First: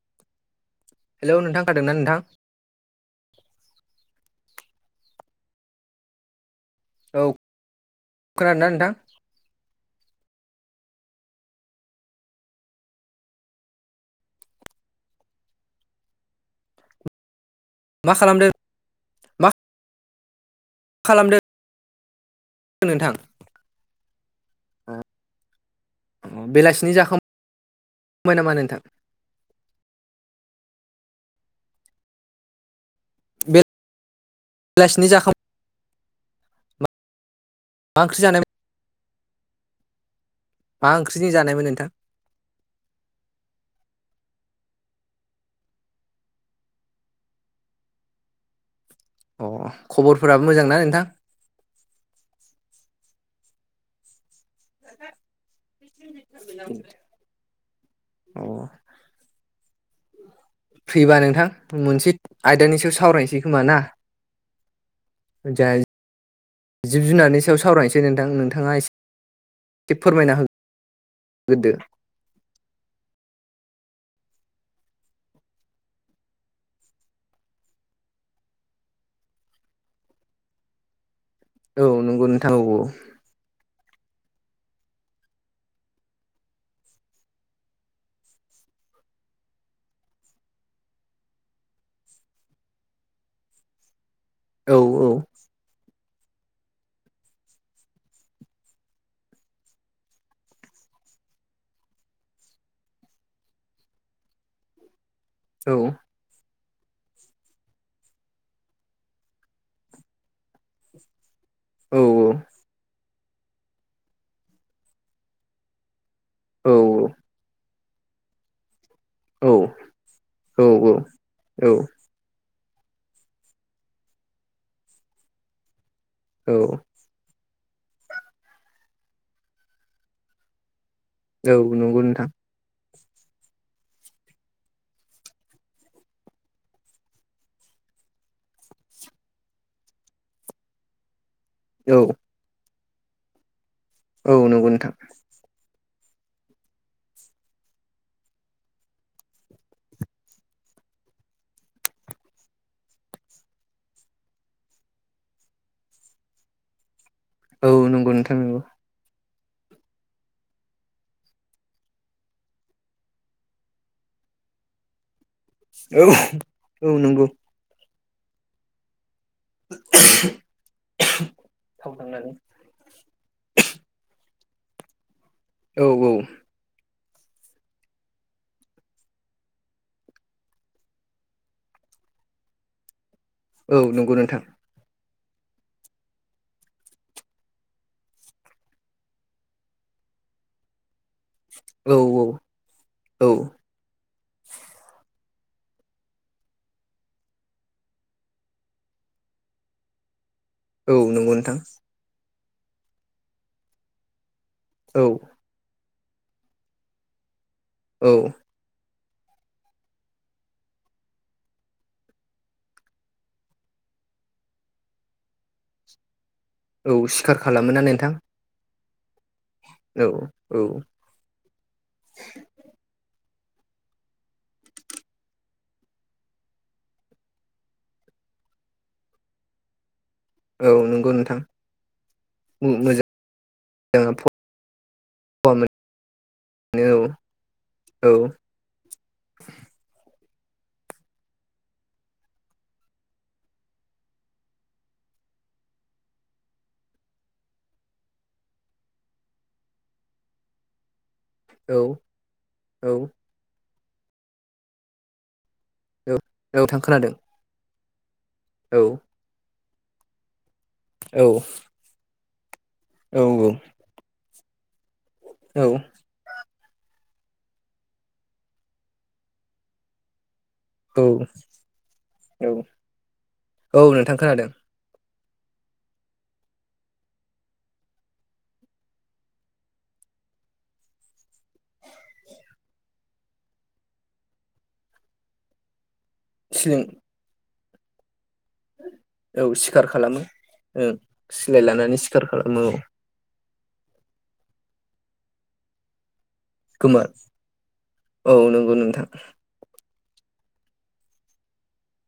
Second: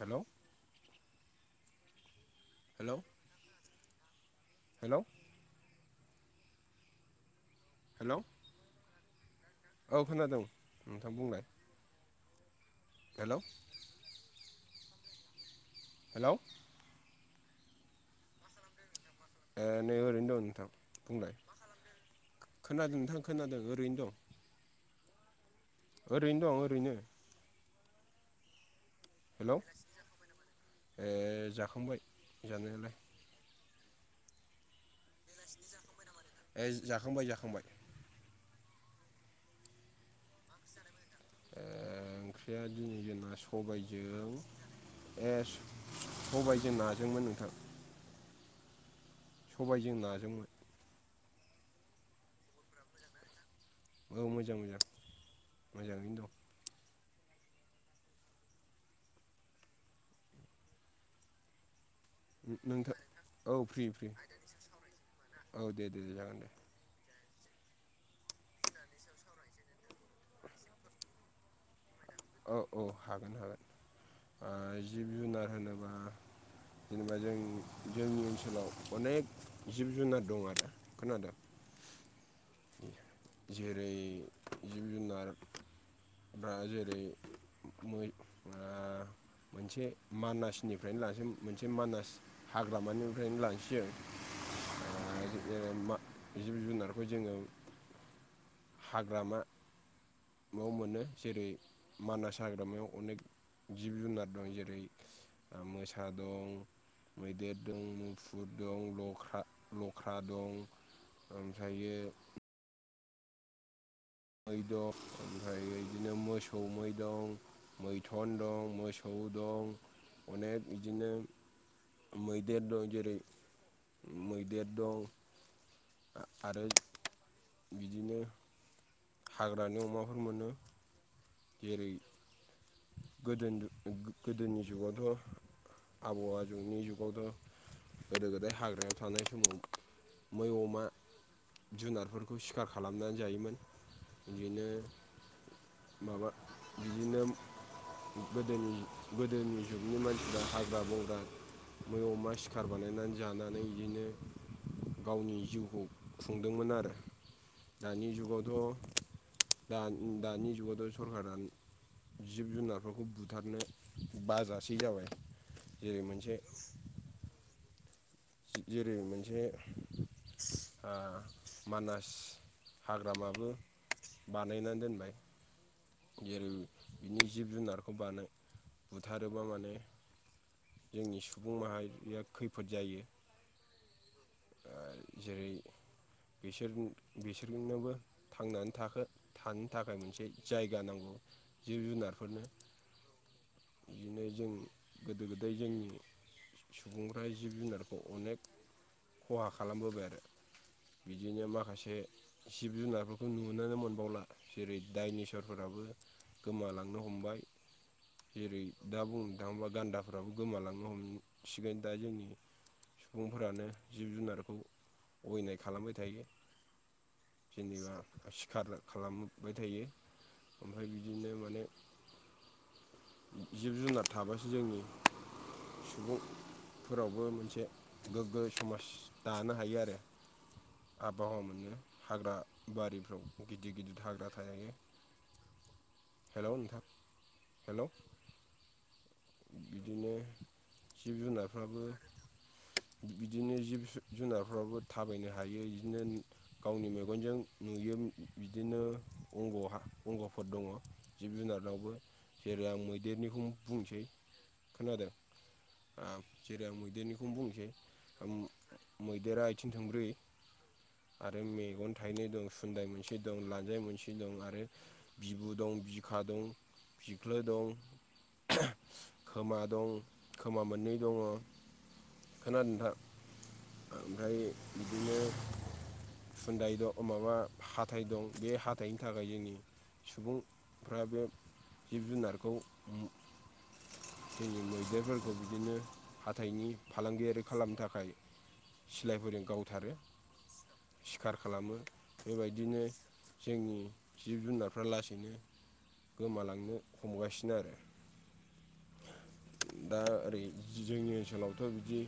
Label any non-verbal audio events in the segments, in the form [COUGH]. Hello hello नोंथां खोनादों ना नोंथां? हेलौ हेलौ औ हेल' खोनारादों नोंथां। औ खोनादों नोंथां बुंनाय। हेलौ हेलौ मा खालामदों? मा ए नै ओरैनो दं नोंथां बुंनाय खालामदों खोनादों नोंथां खोनादों ओरैनो दं। अ ओरैनो दं ओरैनो बेलासिनि जाखांबाय नामा नोंथां? हेलौ ए जाखांबाय जानायालाय। बेलासिनि जाख ए जाखांबाय जाखांबाय ए मा ओंख्रि जानाय मा ओंख्रिजों जानायमोन नोंथां ओंख्रिया दिनै जोंना सबायजों ए सबायजों नाजोंमोन नोंथां। अ सबायजों नाजोंमोन खबरफोराबो मोजांना नोंथां? औ मोजां मोजां मोजाङैनो दं। ां [INAUDIBLE] अ। फ्रिबा नोंथां मोनसे दं आयदानि सायाव नोंथां सावरायनोसै औ खोमा ना फ्रि फ्रि औ जाय दे दे दे जागोन दे जिब जुनारनि सायाव सावरायनोसै नोंथां नोंथाङा एसे फोरमायना होगोन। गोदो। औ औ हागोन हागोन जिब जुनार होनोब्ला जेनेबा जों जोंनि ओनसोलाव अनेक जिब जुनार दं आदा खोनादोंं। औ नंगौ ना। जेरै जिब जुनार दा जेरै मै ओ मोनसे मानासनिफ्रायनो लासै मोनसे मानास हाग्रामानिफ्रायनो लांसै आं औ औ। ा जिब जुनारखौ जोङो। हाग्रामायाव मोनो जेरै मानास हाग्रामायाव अनेक जिब जुनार दं जेरै औ मोसा दं मैदेर दं मुफुर दं लख्रा लख्रा दं। ओमफ्रायो। औ औ मै दं ओमफ्राय बिदिनो मोसौ औ मै औ दं मैथुन दं मोसौ। थौ दं अनेक बिदिनो। औ मैदेर दं जेरै मैदेर दं। औ आरो बिदिनो हाग्रानि अमाफोर मोनो। औ नंगौ नोंथां। गो गोदोनि जुगावथ'। आबहावा जुगनि जुगावथ' गोदो गोदाय हाग्रायाव थानाय समाव। मै अमा औ जुनारफोरखौ सिखार खालामनानै जायोमोन औ बिदिनो नंगौ नोंथां माबा बिदिनो। गोदोनि गोदोनि जुगनि मानसिफ्रा हाग्रा बंग्रा। मै अमा सिखार बानायनानै जानानै बिदिनो। गावनि जिउखौ खुंदोंमोन आरो औ दानि नंगौ नोंथां जुगावथ' नंगौ दा दानि जुगावथ' सरकारा जिब जुनारफोरखौ बुथारनो बाजासै जाबाय। जेरै औ मोनसे औ नंगौ जेरै मोनसे थाव मानास। थांनानै हाग्रामाबो बानायनानै दोनबाय। औ औ जेरै बिनि जिब जुनारखौ बानाय बुथारोबा माने। जोंनि सुबुं माहारिया खैफोद जायो। औ नंगौ नोंथां जेरै बिसोर बिसोरजोंनोबो। थांनानै थाखो थानो थाखाय मोनसे जायगा नांगौ। जिब औ जुनारफोरनो। औ बिदिनो जों गोदो गोदाय जोंनि सुबुंफ्रा जिब-जुनारखौ अनेक खहा खालामबोबाय आरो औ नंगौ बिदिनो नोंथां माखासे। जिब जुनारफोरखौ नुनानै मोनबावला जेरै औ दाइनि साव फोराबो गोमालांनो हमबाय। औ। जेरै दा बुंनो थाङोब्ला गान्दाफ्राबो गोमालांनो हमसिगोन दा जोंनि। सुबुंफोरानो जिब जुनारखौ अगायनाय खालामबाय थायो। औ सिखार खालामोना जेनेबा नोंथां सिखार खालामबाय थायो औ औ ओमफ्राय बि बिदिनो माने जिब जुनार थाबासो जोंनि। सुबुंफोरावबो मोनसे गोग्गो समाज दानो हायो आरो। औ नंगौ नोंथां आबहावा मोनो हाग्रा बारिफ्राव गिदिर गिदिर हाग्रा थायो। ब हेल' नोंथां हेल' बिदिनो जिब जुनारफ्राबो बिदिनो जिब जुनारफ्रावो थाबायनो हायो बिदिनो। गावनि मेगनजों नुयो बिदिनो अंग' अंग'फोर दङ। जिब औ जुनारनावबो फेरो आं औ मैदेरनिखौनो बुंसै खोनादों। औ जेरै आं नोंथां खोनादों मैदेरनिखौनो बुंसैै। औ ग देरा आथिं थंब्रै औ आरो मेगन थायनै दं सुन्दाय मोनसे औ दं लान्जाय मोनसे। दं आरो बिबु दं बि खखा दं फिख्लो दं खोमा दं खोमा मोननै औ दङ खोनादों नोंथां। औ नोंथां ओमफ्राय खोनादों बिदिनो खुन्दाय दं माबा हााइ दं बे हाथाइनि थाखाय जोंनि सुबुंफ्रा बे जिब जुनारखौ जोंनि मैदेरफोरखौ बिदिनो हाथाइनि सिलिं फालांगियारि खालामनो थाखाय सिलायफोरजों औ सिखार गावथारो खालामो ओं सिखार सिलाय खालामो। लानानै सिखार खालामो औ बेबायदिनो जोंनि जिब जुनारफ्रा लासैनो गोमालाङो। नो गोमा हमगासिनो आरो औ नंगौ नोंथां दा ओरै जोंनि ओनसोलावथ' बिदि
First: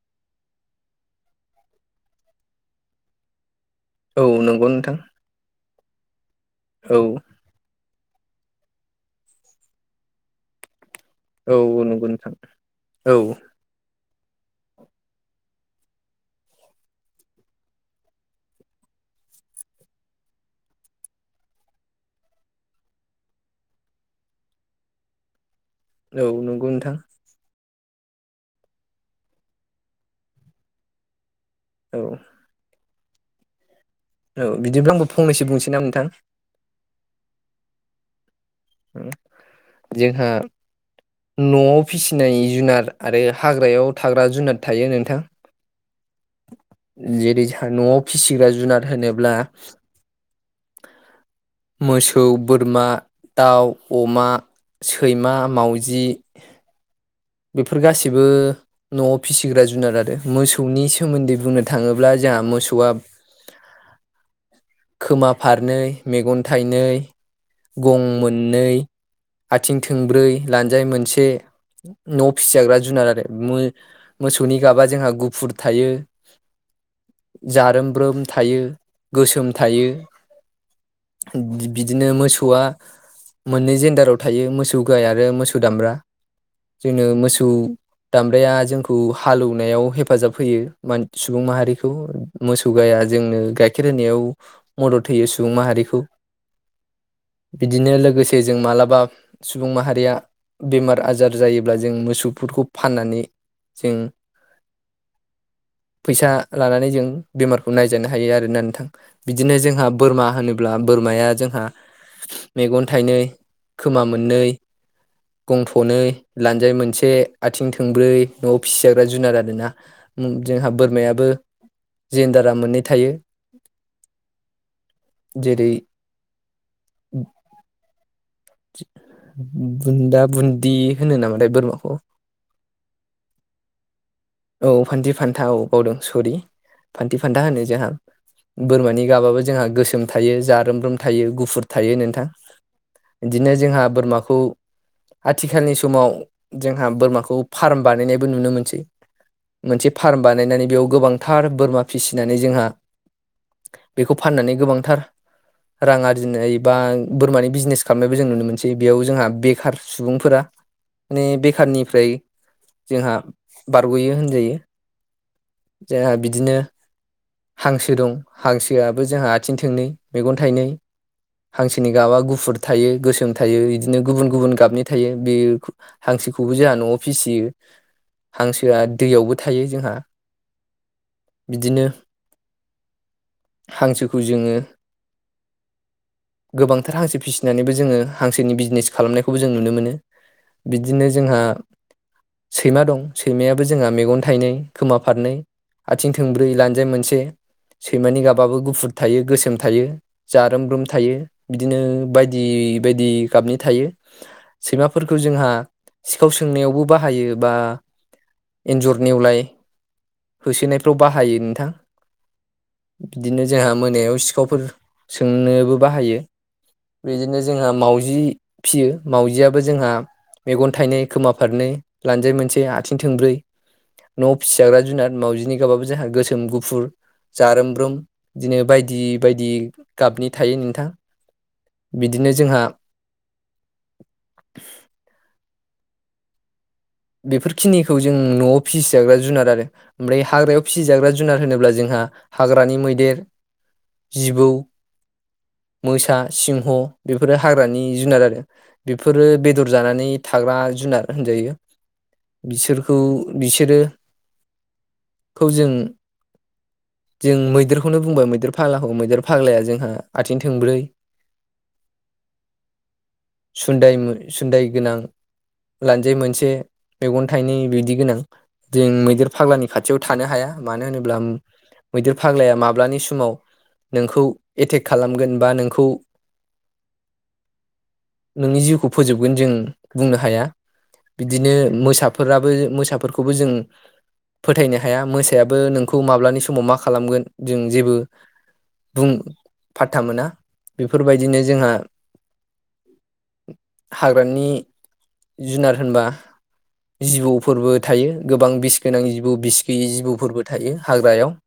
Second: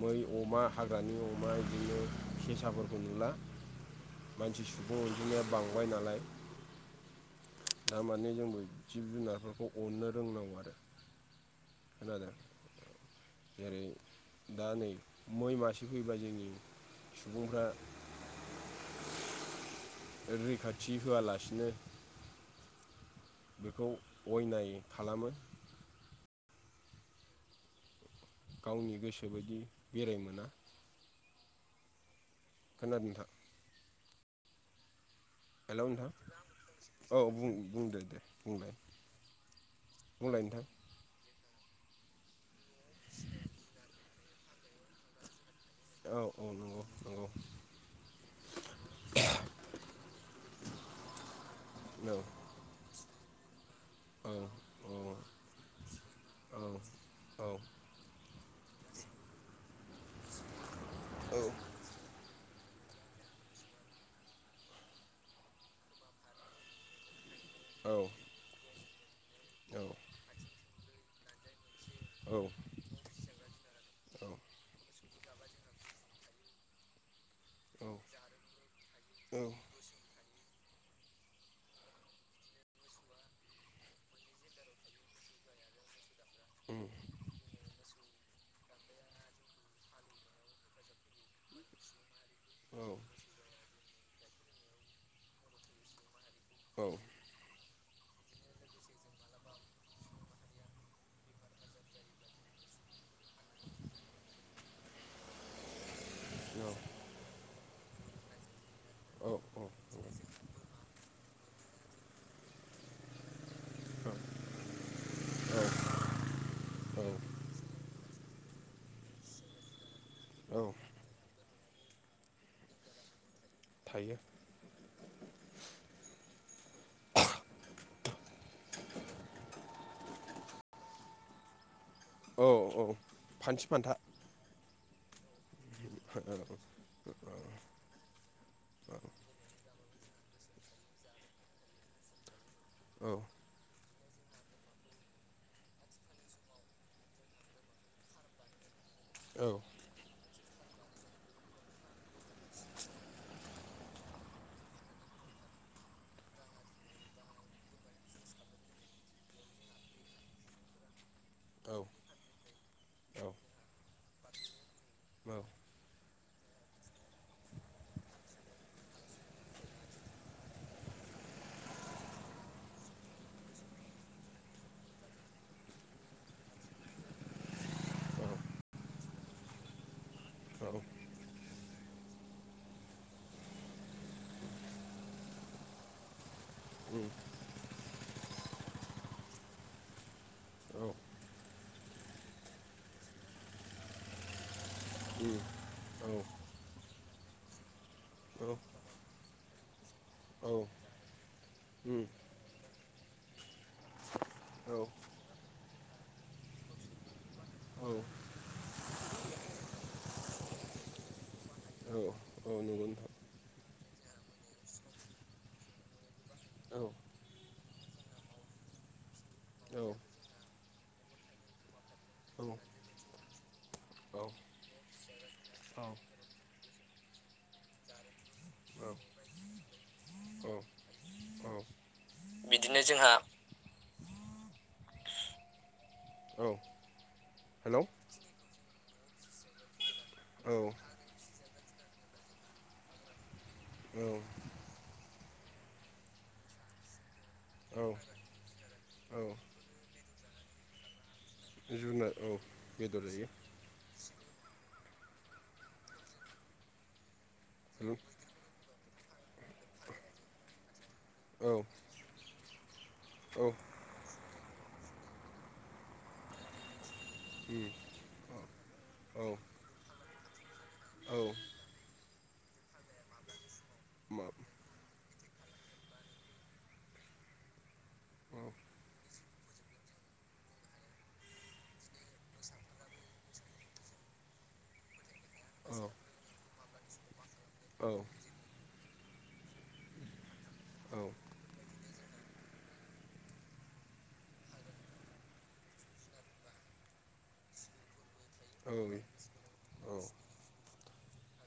मै अमा हाग्रानि अमा बिदिनो खेसाफोरखौ नुला औ मानसि नंगौ नोंथां सुबुं बिनिया बांबाय नालाय। औ दारमाने जोंबो जिब जुनारफोरखौ अननो रोंनांगौ आरो। औ नुगोन खोनादों नोंथां औ जेरै दा नै मै मासे फैबा जोंनि सुबुंफ्रा रैखाथि होआलासिनो बेखौ अयनायै खालामो। औ नंगौ नोंथां गावनि गोसो बायदि बेराय मोना औ खोनादों नोंथा औ बिदिब्ला आंबो फंनैसो बुंसै ना हेलौ नोंथां औ बुं बुंदे दे बुंलाय जोंहा बुंलाय नोंथां न'आव फिसिनाय जुनार आरो हाग्रायाव थाग्रा जुनार थायो नोंथां। औ औ नंगौ नंगौ जेरै जोंहा न'आव फिसिग्रा जुनार होनोब्ला मोसौ बोरमा दउ अमा औ सैमा मावजि औ औ बेफोर गासिबो न'आव फिसिग्रा जुनार आरो मोसौ मोसौनि सोमोन्दै बुंनो थाङोब्ला जोंहा मोसौआ खोमा फारनै मेगन थाइनै औ उम गं मोननै आथिं औ थोंब्रै लान्जाय मोनसे न' फिसिजाग्रा जुनार आरो मोसौनि गाबा जोंहा गुफुर थायो जारोमब्रोम थायो गोसोम थायो बिदिनो मोसौआ मोननै जेन्डाराव थायो मोसौ गाय आरो मोसौ दामब्रा जों मोसौ दामब्राया जोंखौ हालेवनायाव हेफाजाब होयोान सुबुं माहारिखौ औ मोसौ गाया जोंनो गाइखेर होनायाव मदद होयो सुबुं माहारिखौ औ बिदिनो लोगोसे जों मालाबा सुबुं माहारिया बेमार आजार जायोब्ला जों मोसौफोरखौ फाननानै जों फैसा औ लानानै जों बेमारखौ नायजानो हायो आरोना नोंथां औ बिदिनो जोंहा बोरमा होनो अब्ला बोरमाया जोंहा मेगन थाइनै खोमा मोननै गंफ'नै लान्जाय औ मोनसे आथिं थोंब्रै न'आव फिसिजाग्रा जुनार आरोना औ जोंहा बोरमायाबो जेेनडारा मोननै थायो। थायो। जेरै बुन्दा बुन्दि होनो नामाथाय बोरमाखौ? औ औ फानथि फान्था औ फान्दि फान्था औ बावदों औ औ सरि फान्थि फान्था होनो जोंहा बोरमानि गाबाबो जोंहा गोसोम थायो जारोमब्रोम थायो गुफुर थायो नोंथां औ बिदिनो जोंहा बोरमाखौ आथिखालनि समाव जोंहा बोरमाखौ फार्म बानायनायबो नुनो मोनसै औ मोनसे फार्म बानायनानै बेयाव गोबांथार बोरमा फिसिनानै जोंहा बेखौ फाननानै गोबांथार रां आरजिनाय बा बोरमानि बिजिनेस खालामनायबो जों नुनो मोनसै बेयाव जोंहा बेखार सुबुंफोरा माने औ उम औ उम औ बेखारनिफ्राय जोंहा बारग'यो होनजायो जोंहा बिदिनो हांसो दं हांसोआबो जोंहा आथिं थोंनै मेगन थाइनै हांसोनि गाबा गुफुर थायो गोसोम थायो बिदिनो गुबुन गुबुन गाबनि थायो बे हांसोखौबो जोंहा न'आव फिसियो हांसोआ दैयावबो थायो जोंहा बिदिनो हांसोखौ जोङो गोबांथार हांसो फिसिनानैबो जोङो हांसोनि बिजनेस खालामनायखौबो जों नुनो मोनो बिदिनो जोंहा सैमा दं सैमायाबो जोंहा मेगन थाइनै खोमाफारनै आथिं थोंब्रै लानजाय मोनसे सैमानि गाबाबो गुफुर थायो गोसोम थायो जारोम रोम थायो बिदिनो उम बायदि बायदि गाबनि थायो औ सैमाफोरखौ जोंहा सिखाव सोंनायावबो बाहायो बा औ एन्जर नेवलाय होसोनायफ्राव बाहायो नोंथां औ औ नंगौ नोंथां बिदिनो जोंहा मोनायाव सिखावफोर सोंनोबो बाहायो औ बिदिनो जोंहा मावजि फियो मावजियाबो औ जोंहा मेगन थाइनै खोमाफारनै लान्जाय औ मोनसे आथिं थोंब्रै न' फिसिाग्रा जुनाद मावउजिनि औ गाबाबो जोंहा गोसोम गुफुर जारोमब्रुम बिदिनो बायदि बायदि गाबनि औ थायो नोंथां औ बिदिनो जोंहा जोंहा औ हेलौ बेफोरखिनिखौ जों न'आव फिसिजाग्रा जुनार आरो ओमफ्राय औ हाग्रायाव फिसिजाग्रा जुनार होनोब्ला जोंहा हाग्रानि मैदेर औ जिबौ मोसा सिंह बेफोरो औ हाग्रानि जुनार आरो औ बेफोरो बेदर जानानै थाग्रा जुनार होनजायो जुनार औ बिसोरखौ बेदर जायो बिसोरो खौ जों जों हेलौ मैदेरखौनो बुंबाय मैदेर फाग्लाखौ मैदेर फाग्लाया जोंहा आथिं थोंब्रै औ औ उम सुदाय सुदाय गोनां लान्जाय मोनसे मेगन थाइनै बिदि गोनां जों औ मैदेर फाग्लानि खाथियाव थानो हाया मानो औ होनोब्ला मैदेर फाग्लाया माब्लानि समाव मा नोंखौ एटेक खालामगोन बा नोंखौ [INAUDIBLE] औ नोंनि जिउखौ फोजोबगोन जों बुंनो हाया बिदिनो मोसाफोराबो मोसाफोरखौबो जों फोथायनो हाया मोसायाबो औ नोंखौ माब्लानि समाव मा खालामगोन जों औ जेबो बुं फाथ्था मोना औ बेफोरबायदिनो जोंहा हाग्रानि जुनार होनबा जिबौफोरबो थायो गोबां बिस गोनां जिबौ बिस गैयि औ जिबौफोरबो थायो हाग्रायाव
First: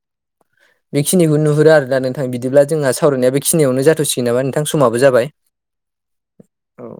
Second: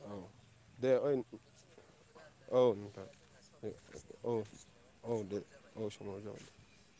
दे ओइ बेखिनिखौ नुहुरो आरो दा नोंथां औ बिदिब्ला जोंहा नोंथां सावरायनाया बेखिनियावनो जाथों फथ'सि औ नामा नोंथां समाबो औ जाबाय दे औ समाबो जाबाय औ।